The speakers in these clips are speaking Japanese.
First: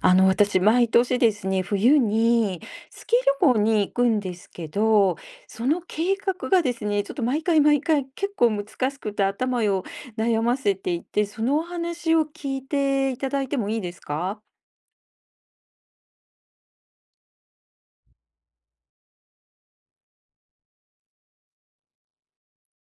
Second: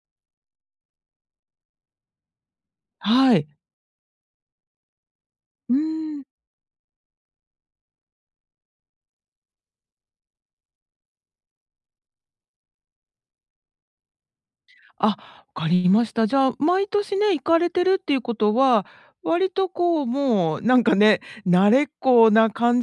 私、毎年ですね、冬にスキーはい。旅行に行くんですけど、そうーの計ん。画がですね、ちょっと毎回毎回結構難しくて頭を悩ませていて、そのお話を聞いていただいてもいいですか？あ、分かりました。じゃあ、毎年ね、行かれてるっていうことは、割とこう、もうなんかね、慣れっこな感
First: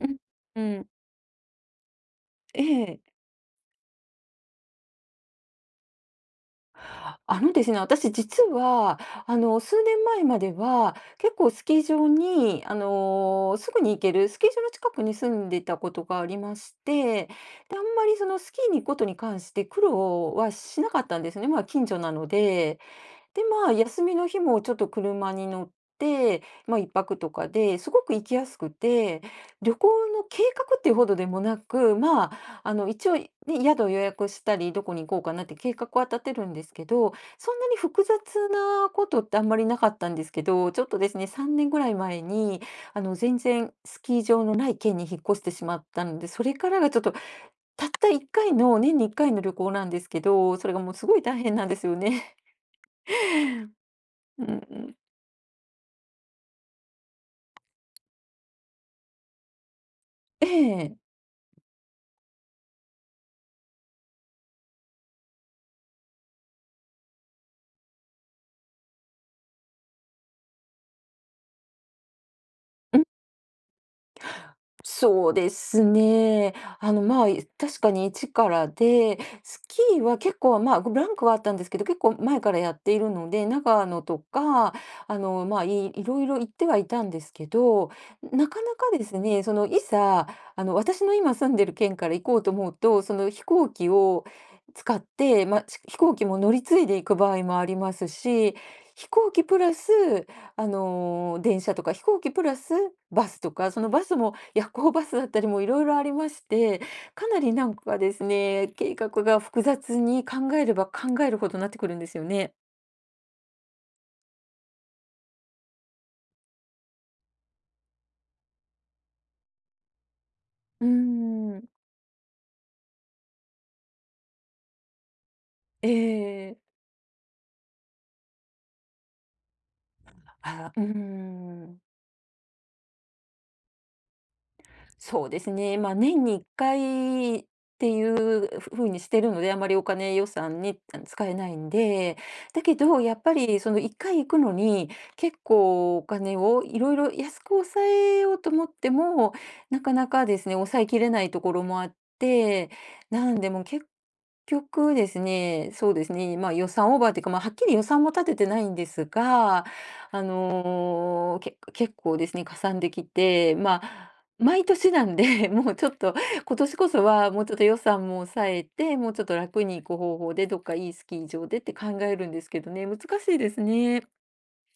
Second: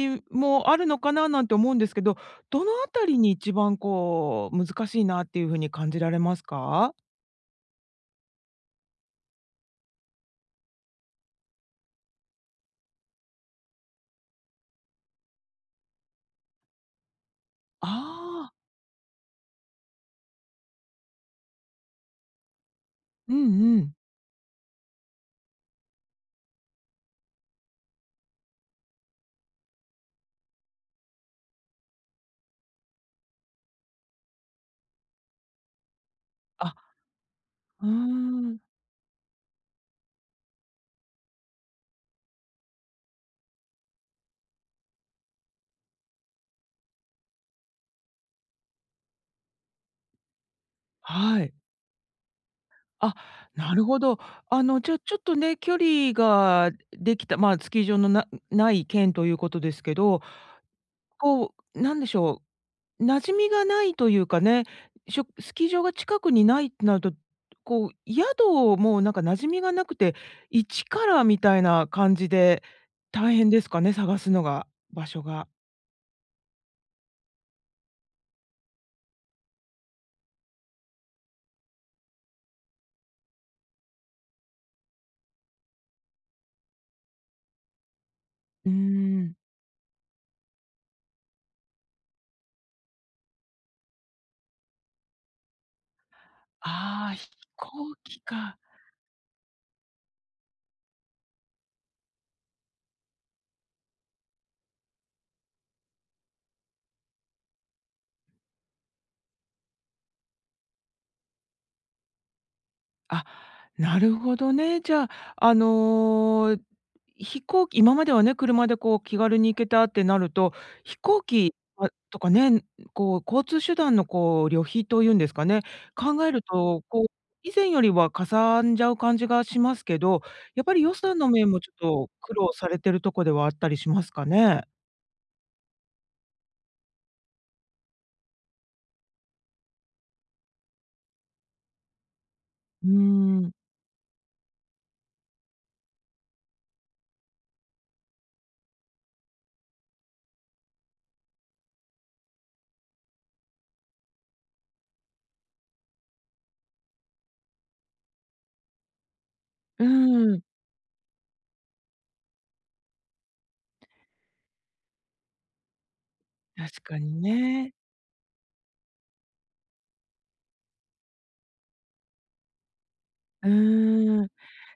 うん、うもあん、るのかななんて思うんですけど、えどのあえ。たりに一番こう、難しいなっていう風に感じられますか？ですね、私実は、数年前までは、結構スキー場に、すぐに行ける、スキー場の近くに住んでいたことがありまして、で、あんまりそのスああ、キーに行くことに関して苦労はしなかったんですね。まあ、近所なので。うんで、まあ、うん。休みの日もちょっと車に乗って、まあ、1泊とかですごく行きやすくて、旅行の計画っていうほどでもなく、まあ、一応、ね、宿を予約したり、どこに行こうかなって計画は立てるんですあ、けど、そんなにうー複雑ん。なことってあんまりなかったんですけど、ちょっとですね、3年ぐらい前に、全然スキー場のない県に引っ越してしまったので、それからがちょっと、たった1回の、年に1回の旅行なんですけど、それがもうすごい大はい。変なんですよね。あ、なるほど。うんうじん、ゃあ、ちょっとね、距離ができた、まあ、スキー場のない県ということですけど、ええ、こう、なんでしょう、馴染みがないというかね、スキー場が近くにないってなると、こう、宿をもうなんか馴染みがなくて、一からみたいな感じで、うん、大変ですかね、探すのが、場所そうが。ですね。確かに一からで、スキーは結構、まあ、ブランクはあったんですけど、結構前からやっているので、長野とか、いろいろ行ってはいたんですけど、なかうーなかですん。ね、その、いざ、私の今住んでる県から行こうと思うと、その、飛行機を使って、まあ、飛行機も乗り継いで行ああ、く飛場合もありま行す機し、か。飛行機プラス電車とか飛行機プラスバスとか、そのバスも夜行バスだったりもいろいろありまして、かなりなんかですね、計画が複雑に考えれば考えるほどなってくるんですよね。あ、なるほどね。じゃあ、あの、飛行機今まではね、車でこう気軽に行けたってなると、うー飛行機、ん。あ、とかね、こう交通手段のこう旅費というんですかね、え考えるえ。と、こう以前よりはかさんじゃう感じがしますけど、やっあ、ぱうりー予算の面もちょっん。と苦労されてるとこではあったりしますかね？そうですね。まあ、年に1回っていうふうにしてるので、あまりお金予算に使えないんで、だけうーど、やっぱん。りその1回行くのに、結構お金をいろいろ安く抑えようと思っても、なかなかですね、抑えきれないところもあって、なんでもう結局ですね、そうですね、まあ、予算オーバーというか、まあ、はっきり予算も立ててないんですが、うん、結構ですね、かさんできて、まあ、毎年なんで、もうちょっと今年確こかそにはもうちょっと予ね。算も抑えて、もうちょっと楽に行く方法で、どっかいいスキー場でって考えるんですけどね、難しいうでーすね。ん。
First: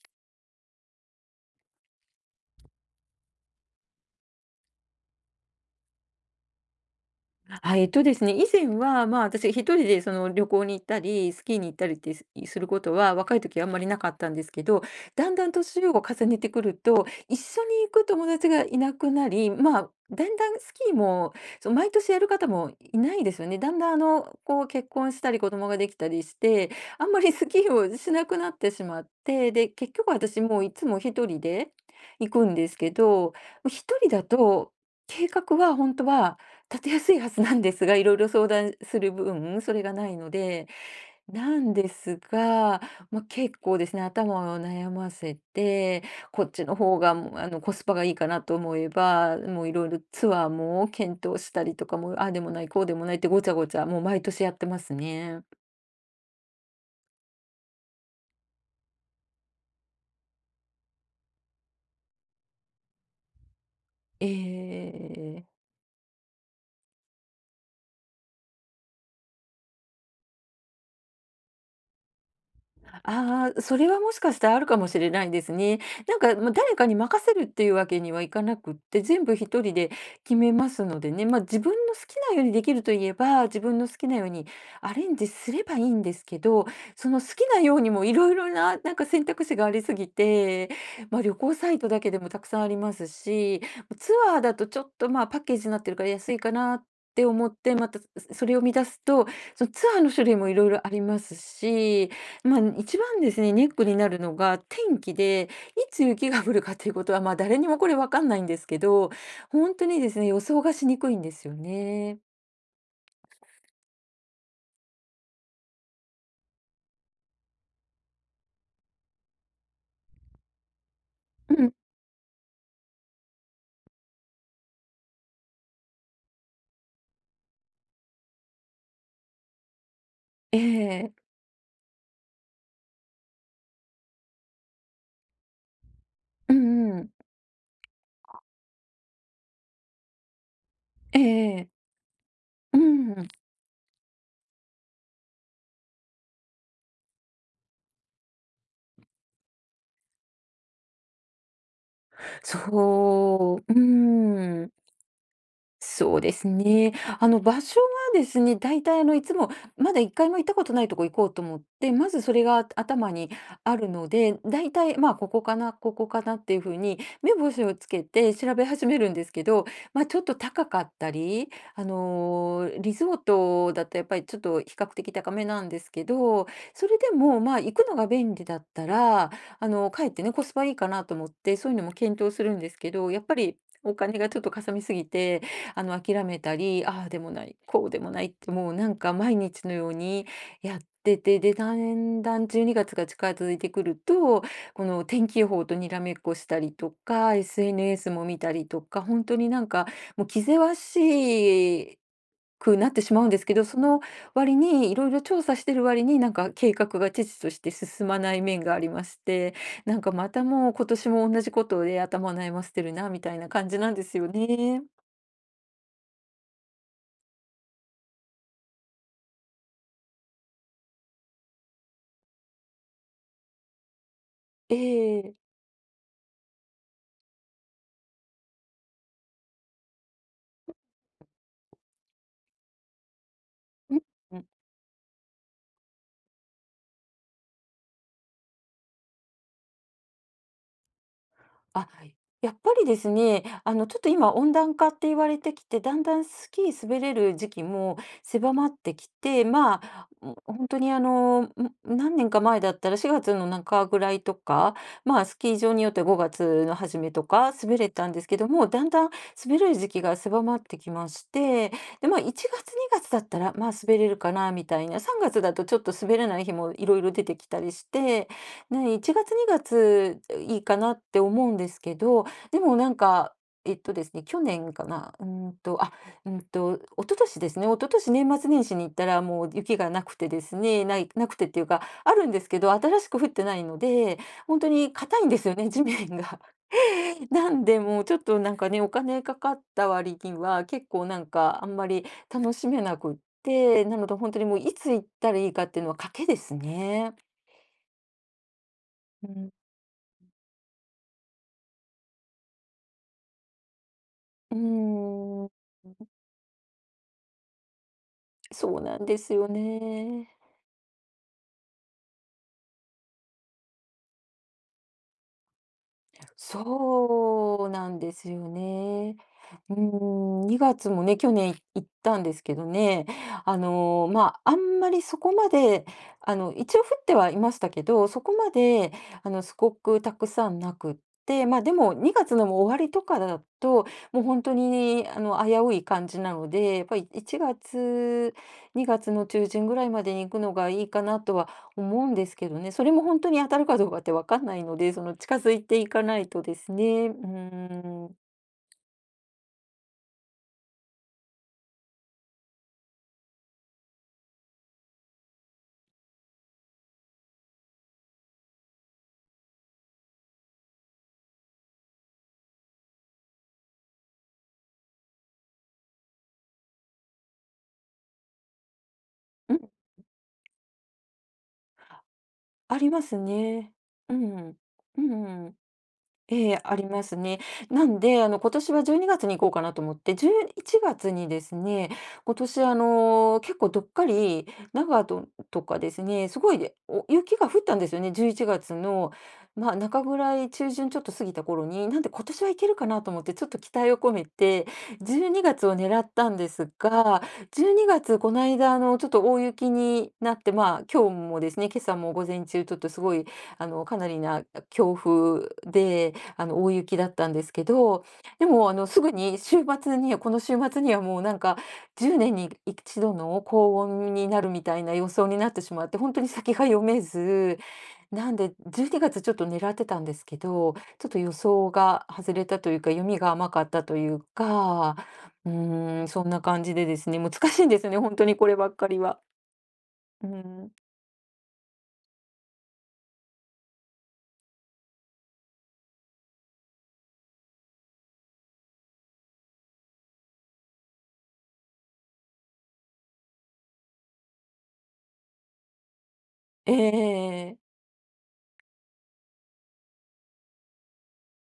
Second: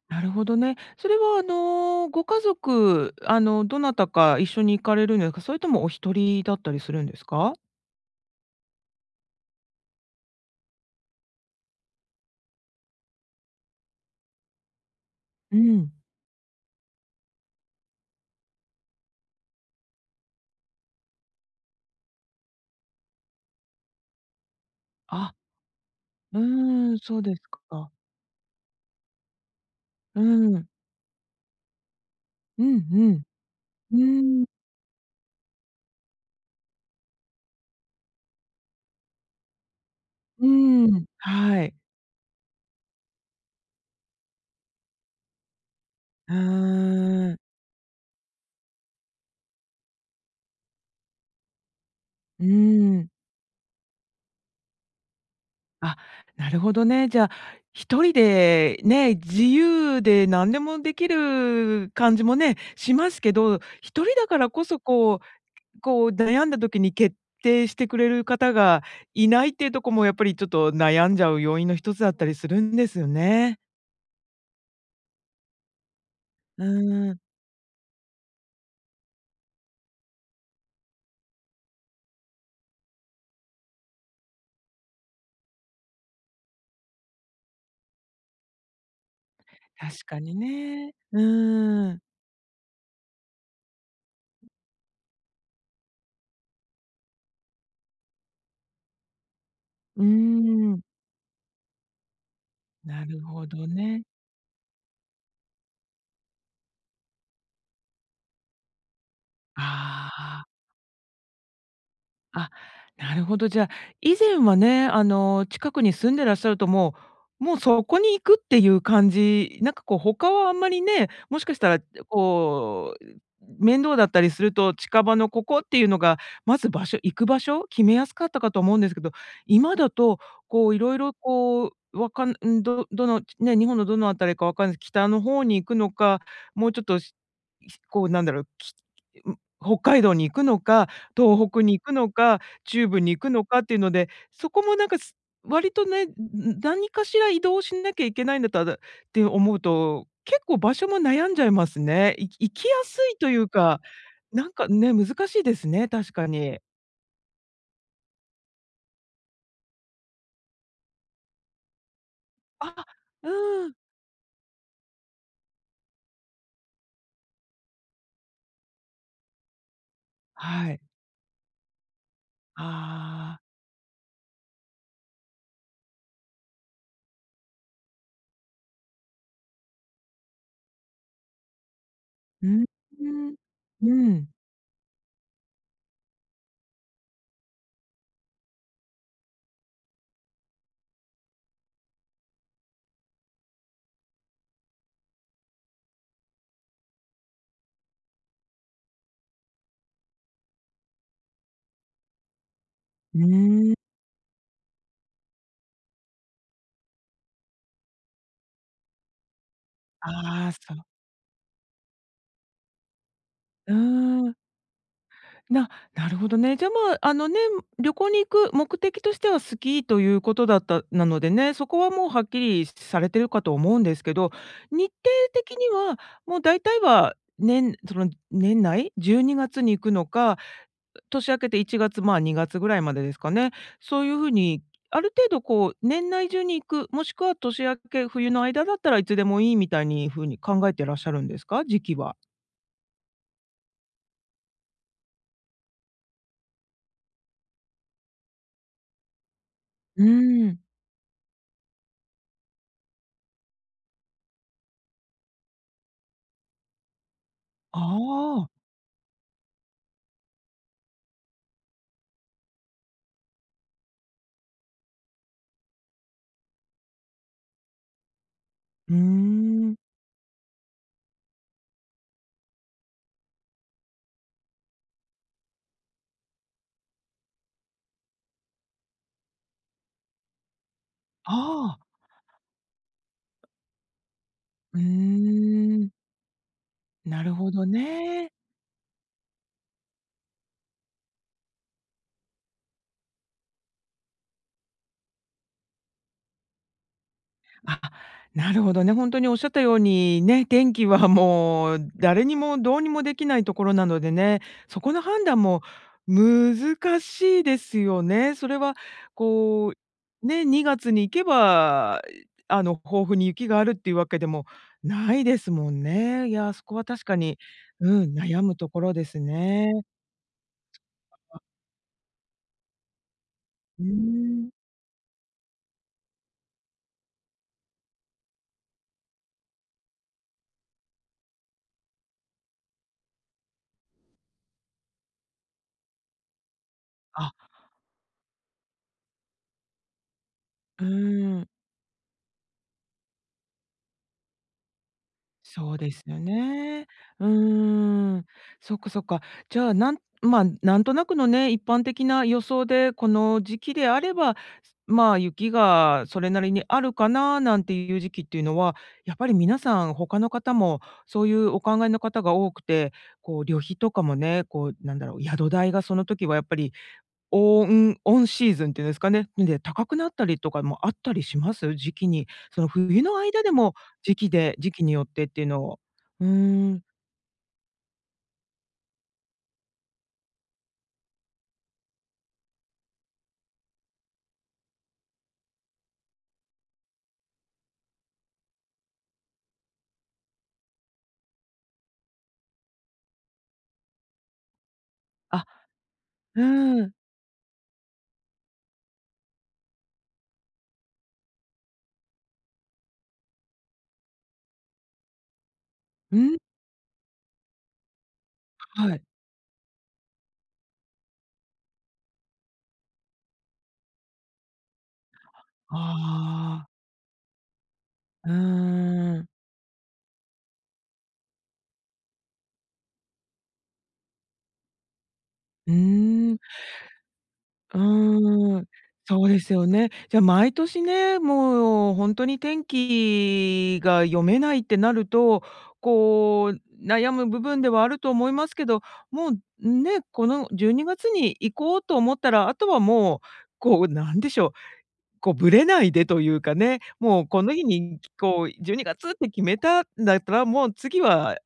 なるほどね。それはご家族、どなたか一緒に行かれるんですか？それともお一人だったりするんですか？あ、えっとですね、以前は、まあ、私一人でその旅行に行ったり、スキーに行ったりってすることは、若い時はあんまりなかったんですけど、だんだんう年をん。重ねてくると、一緒に行く友達がいなくなり、まあ、だんだんスキーも、そう毎年やる方もいないですよね。だんだんこう結婚したあ、り子供ができたりしうて、ーん、あんそまうりですスキーか。をしなくなってしまって、で、結局う私もうん。いつも一人で行くんうですんけうん。ど、一う人だーん。と、計画は本当は立てやすいはずなんですが、いろいろ相談する分、それがないのうで、ーん。なはんい。ですが、まあ、結構ですね、頭を悩ませて、うこっちの方が、もーう、ん。コスパがいいかなと思えば、もういろいろツアーも検討したりとかも、ああでうもない、こうでーもん。ないってごちゃごちゃ、もう毎年やってますね。あ、なるほどね。じゃあ、一人でね、自由で何でもできる感じもね、しますけど、一人だからこそこうええ。こう悩んだ時に決定してくれる方がいないっていうとこもやっぱりちょっと悩んじゃう要因の一つだったりするんですよあね。あ、それはもしかしたらあるかもしれないですね。なんか、まあ、う誰かにん、任せるっていうわけにはいかなくって、全部一人で決めますのでね、まあ、自分の好きなようにできるといえば、自分の好きなようにアレンジすればいいんですけど、その好きなようにもいろいろな、なんか選択肢がありす確ぎかにて、ね。まあ、旅行サイトうん。だけでもたくさんありますし、まツアーだとちょっと、ま、あパッケージになってるから安いかなって思って、また、それを見出すと、そのツアーうの種類もいろいん、ろありますし、まあ、一な番るですほね、ネどックにね。なるのが天気で、いつ雪が降るかということは、まあ、誰にもこれわかんないんですけど、本当にであすね、予あ。想がしにくいんですよね。あ、なるほど。じゃあ、以前はね、近くに住んでらっしゃると、もうそこに行くっていう感じ、なんかこう、他はあんまりね、もしかしうたん、らこう、面倒だったりすると、近場のここっていうのが、まず行く場所、決めやすかったかと思うんですけど、今だと、えこう、いろいろえ。こう、わかんん、どのね、日本のどのあたりかわかんないです、北の方に行くのか、うもうちょっんうと、ん。こうなんだろう、ん、北海道に行くのか、え東北え、に行くのか、う中部に行ん、くのかっていうので、そこもなんか、割とね、何かしら移動しなきゃいけないんだったらって思うと、結構場所も悩んじゃいますね。行きやすいというそう、うか、なんーかん。ね、難しいですね、確そうかですに。ね。場所はですね、大体いつも、まだ1回も行ったことないとこ行こうと思って、まずそれがあ、頭にうん。あるので、大体、まあ、ここかな、ここかなっていうふうに、目星をつけて調べ始めるんですけど、まあ、ちょっと高はかい。ったり、あのーリゾーああ、トだとやっぱりちょっと比較的高めなんですけど、それでも、まあ、行くのが便利だったら、かえってね、コスパいいかなと思って、そういうのも検討すうるんん、ですけうど、やっぱん。り、おう金がん。ちょっとかさみすぎて、諦めたり、ああでもない、こうでもないって、もうなんか毎日のようにやってて、で、だんだん12月が近づいてくると、この天気予報とにらめっこしたりとか、SNS も見たりとか、本当になんか、もう気ぜわしくなってしうまうんですけど、ーん。その割に、いろいろ調査してる割に、なんか計画が遅々として進まない面がありまして、なんかまたああ、もうそう。今年も同じことで頭を悩ませてるなみたいな感うじなんですよーん。ね。ななるほどね。じゃ、まあ、あのね、旅行に行く目的としてはスキーということだったなのでね、そこはもうはっきりされてるかと思うんですけど、え日程え。的にはもう大体はその年内12月にがつに行くのか、年明けて1月、まあ、2月ぐらいまでですかね。うん、そういうふううん、にある程度こう年内中に行く、もしくは年明け冬の間だったらいつでもいいみたいにふうに考えてらっしゃるんですか？時あ、期は。やっぱりですね、ちょっと今温暖化って言われてきて、だんだんスキー滑れる時期も狭まってきて、まうあ、ん、ーん。ほにあの、ん、何年か前だったら4月の中ぐらいとか、まあ、スキー場によっては5月の初めとか滑あれたんですけどあ、も、だんだん滑れる時期が狭まってきまして、で、まあ、1月、2月だったら、まあ、滑れるかなみたいな、3月だとちょっと滑れない日もいろいろ出てきたりしてうね、ー1月2ん。月いいかなって思うんですけど、でもなんか、えっとですね、去年かな、うんと、一昨年ですね、一昨年年末年始に行ったらもう雪がなくてですね、ない、なくてっていうああ、か、あるんですけど、新しく降ってないので、本当うに硬いんーですよね、地ん、面が。な るなほんどでもうちょっね。となんかね、お金かかった割には結構なんかあんまり楽しめなくって、なので本当にもういつ行ったらいいかっていうのは賭けですね。あ、なるほどね。ほんとにおっしゃったように、ね、天気はもう誰にもどうにもできないところなのでね、うーそこの判断ん、も難しいですよね。それはそうなんですよこう、ね。ね、2月に行けば、豊富に雪があるっていうわけでもないですもんね。いや、そこは確かに、そうなんうでん、す悩よむところでね。すね。うーん、2月もね、去年行ったんですけどね、うーまあ、ん。あんまりそこまで、一応降ってはいましたけど、そこまで、すごくたくさんなくって、まあ、でも2月のもう終わりとかだと、もう本当に、危うい感じなので、やっぱりあ、1月、2月の中旬ぐらいまでに行くのがいういかなとーはん。思うんですけどね、それも本当に当たるかどうかってわかんないので、その近づいそてういでかすなよいとですね。ね。うーうーん。ん。そっかそっか。じゃあ、まあ、なんとなくのね、一般的な予想で、この時期であれば、まあ、雪がそれなりにあるかななんていう時期っていうのは、やっぱり皆さん他の方もそういうお考えの方が多くて、こう旅費とかもね、こうなんだろう、宿代がその時はやっぱりオンシーズンっていうんですかね、うで、ん、高くなったりとかもあったりします？時期に。そのありま冬すの間でね。もうん。時期にうよってっていうん。のを。うーええ、あん。りますね。なんで、今年は12月にに行こうかなと思って、11月にですね、今年、結構どっかり、長野とかですね、すごい、雪が降ったんですよね、11月の、まあ、中ぐらい、中旬ちょっと過ぎた頃に、なんで今年は行けるかなと思って、ちょっと期待を込めて、12あ、月を狙ったんうですーん。が、12月、この間、ちょっと大雪になって、まあ、今日もですね、今朝も午前中、ちょっとすごい、かなりな強風で、うん、大雪だったんですけど、でも、はすい。ぐに週末にはこの週末にはもうなんか、10年に一度の高温になるみたいな予想になってしまって、本当に先がああ、読めず、うなーんで、12月ちん。ょっと狙ってたんですけど、ちょっと予想が外れたというか、読みが甘かったというか、ううーん、そんーん。な感じでですね、難しいんでうすよね、本当にこれーん、ばっかりは。そうですよね。じゃ、う毎ん。年ね、もうほんとに天気が読めないってなると、こう、悩む部分ではあると思いますけど、もうね、この12月にがつに行こうと思ったら、あとはもう、こう、なんでしょうこう、ぶれないでというかね、もうこのええ、日に、こう12月って決めたんだったら、もう次は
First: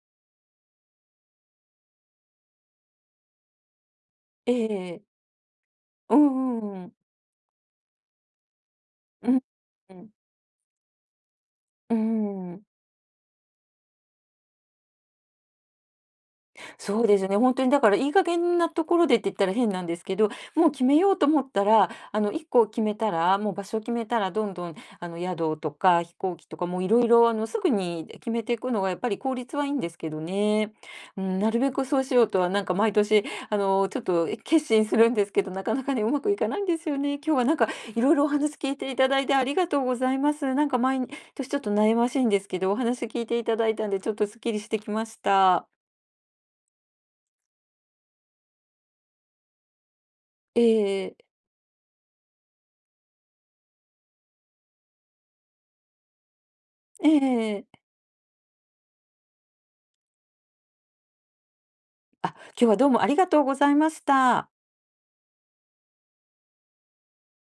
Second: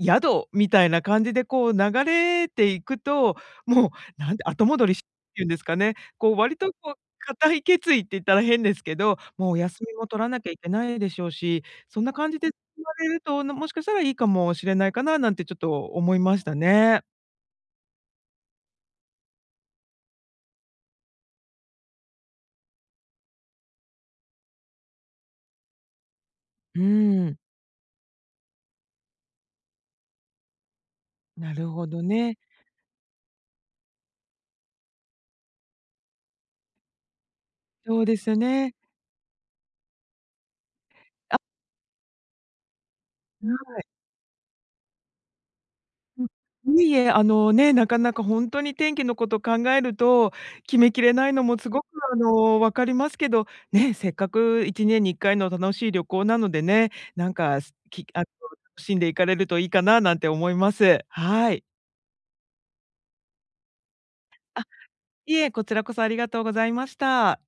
宿みたいな感じでこう流れていくと、もうなんてええ、後戻えりしえ。っていうんですかね、うこう割んうとんうこん。う固い決意って言ったら変ですけど、うん。もうお休みもう取らなきゃいけないでしょうし、そんな感じでん。言われると、もしかしたらいいかもしれないかななんてちょっと思いましたね。そうですね、本当にだからいい加減なところでって言ったら変なんですけど、もう決めようと思ったら、1個決めたら、もう場所を決めたらどんどん宿とか飛行機とかもうーういろいろん、すぐに決めていくのがやっぱり効率はいいんですけどね。うん、ななるるべくほそどうしようね。とはなんか毎年ちょっと決心するんですけど、なかなかね、うまくいかないんですよね。今日はなんかいそうろいでろおす話聞ね。いていただいてありがとうございます。なんか毎あ、年ちょっと悩ましいんですけど、お話聞いていただいたんでちょっとすっきりしてきました。うん。いいえ、あのね、なかなか本当に天気のこと考えると、え決めきれえ。ないのもすごく分かりますけど、ね、せっかく1年に1回の楽しい旅行なのでね、なんか、えすえ、きあの、楽しんで行かれるといいかななんて思います。はい。あ、今日はどうもありがとうございました。いえ、こちらこそありがとうございました。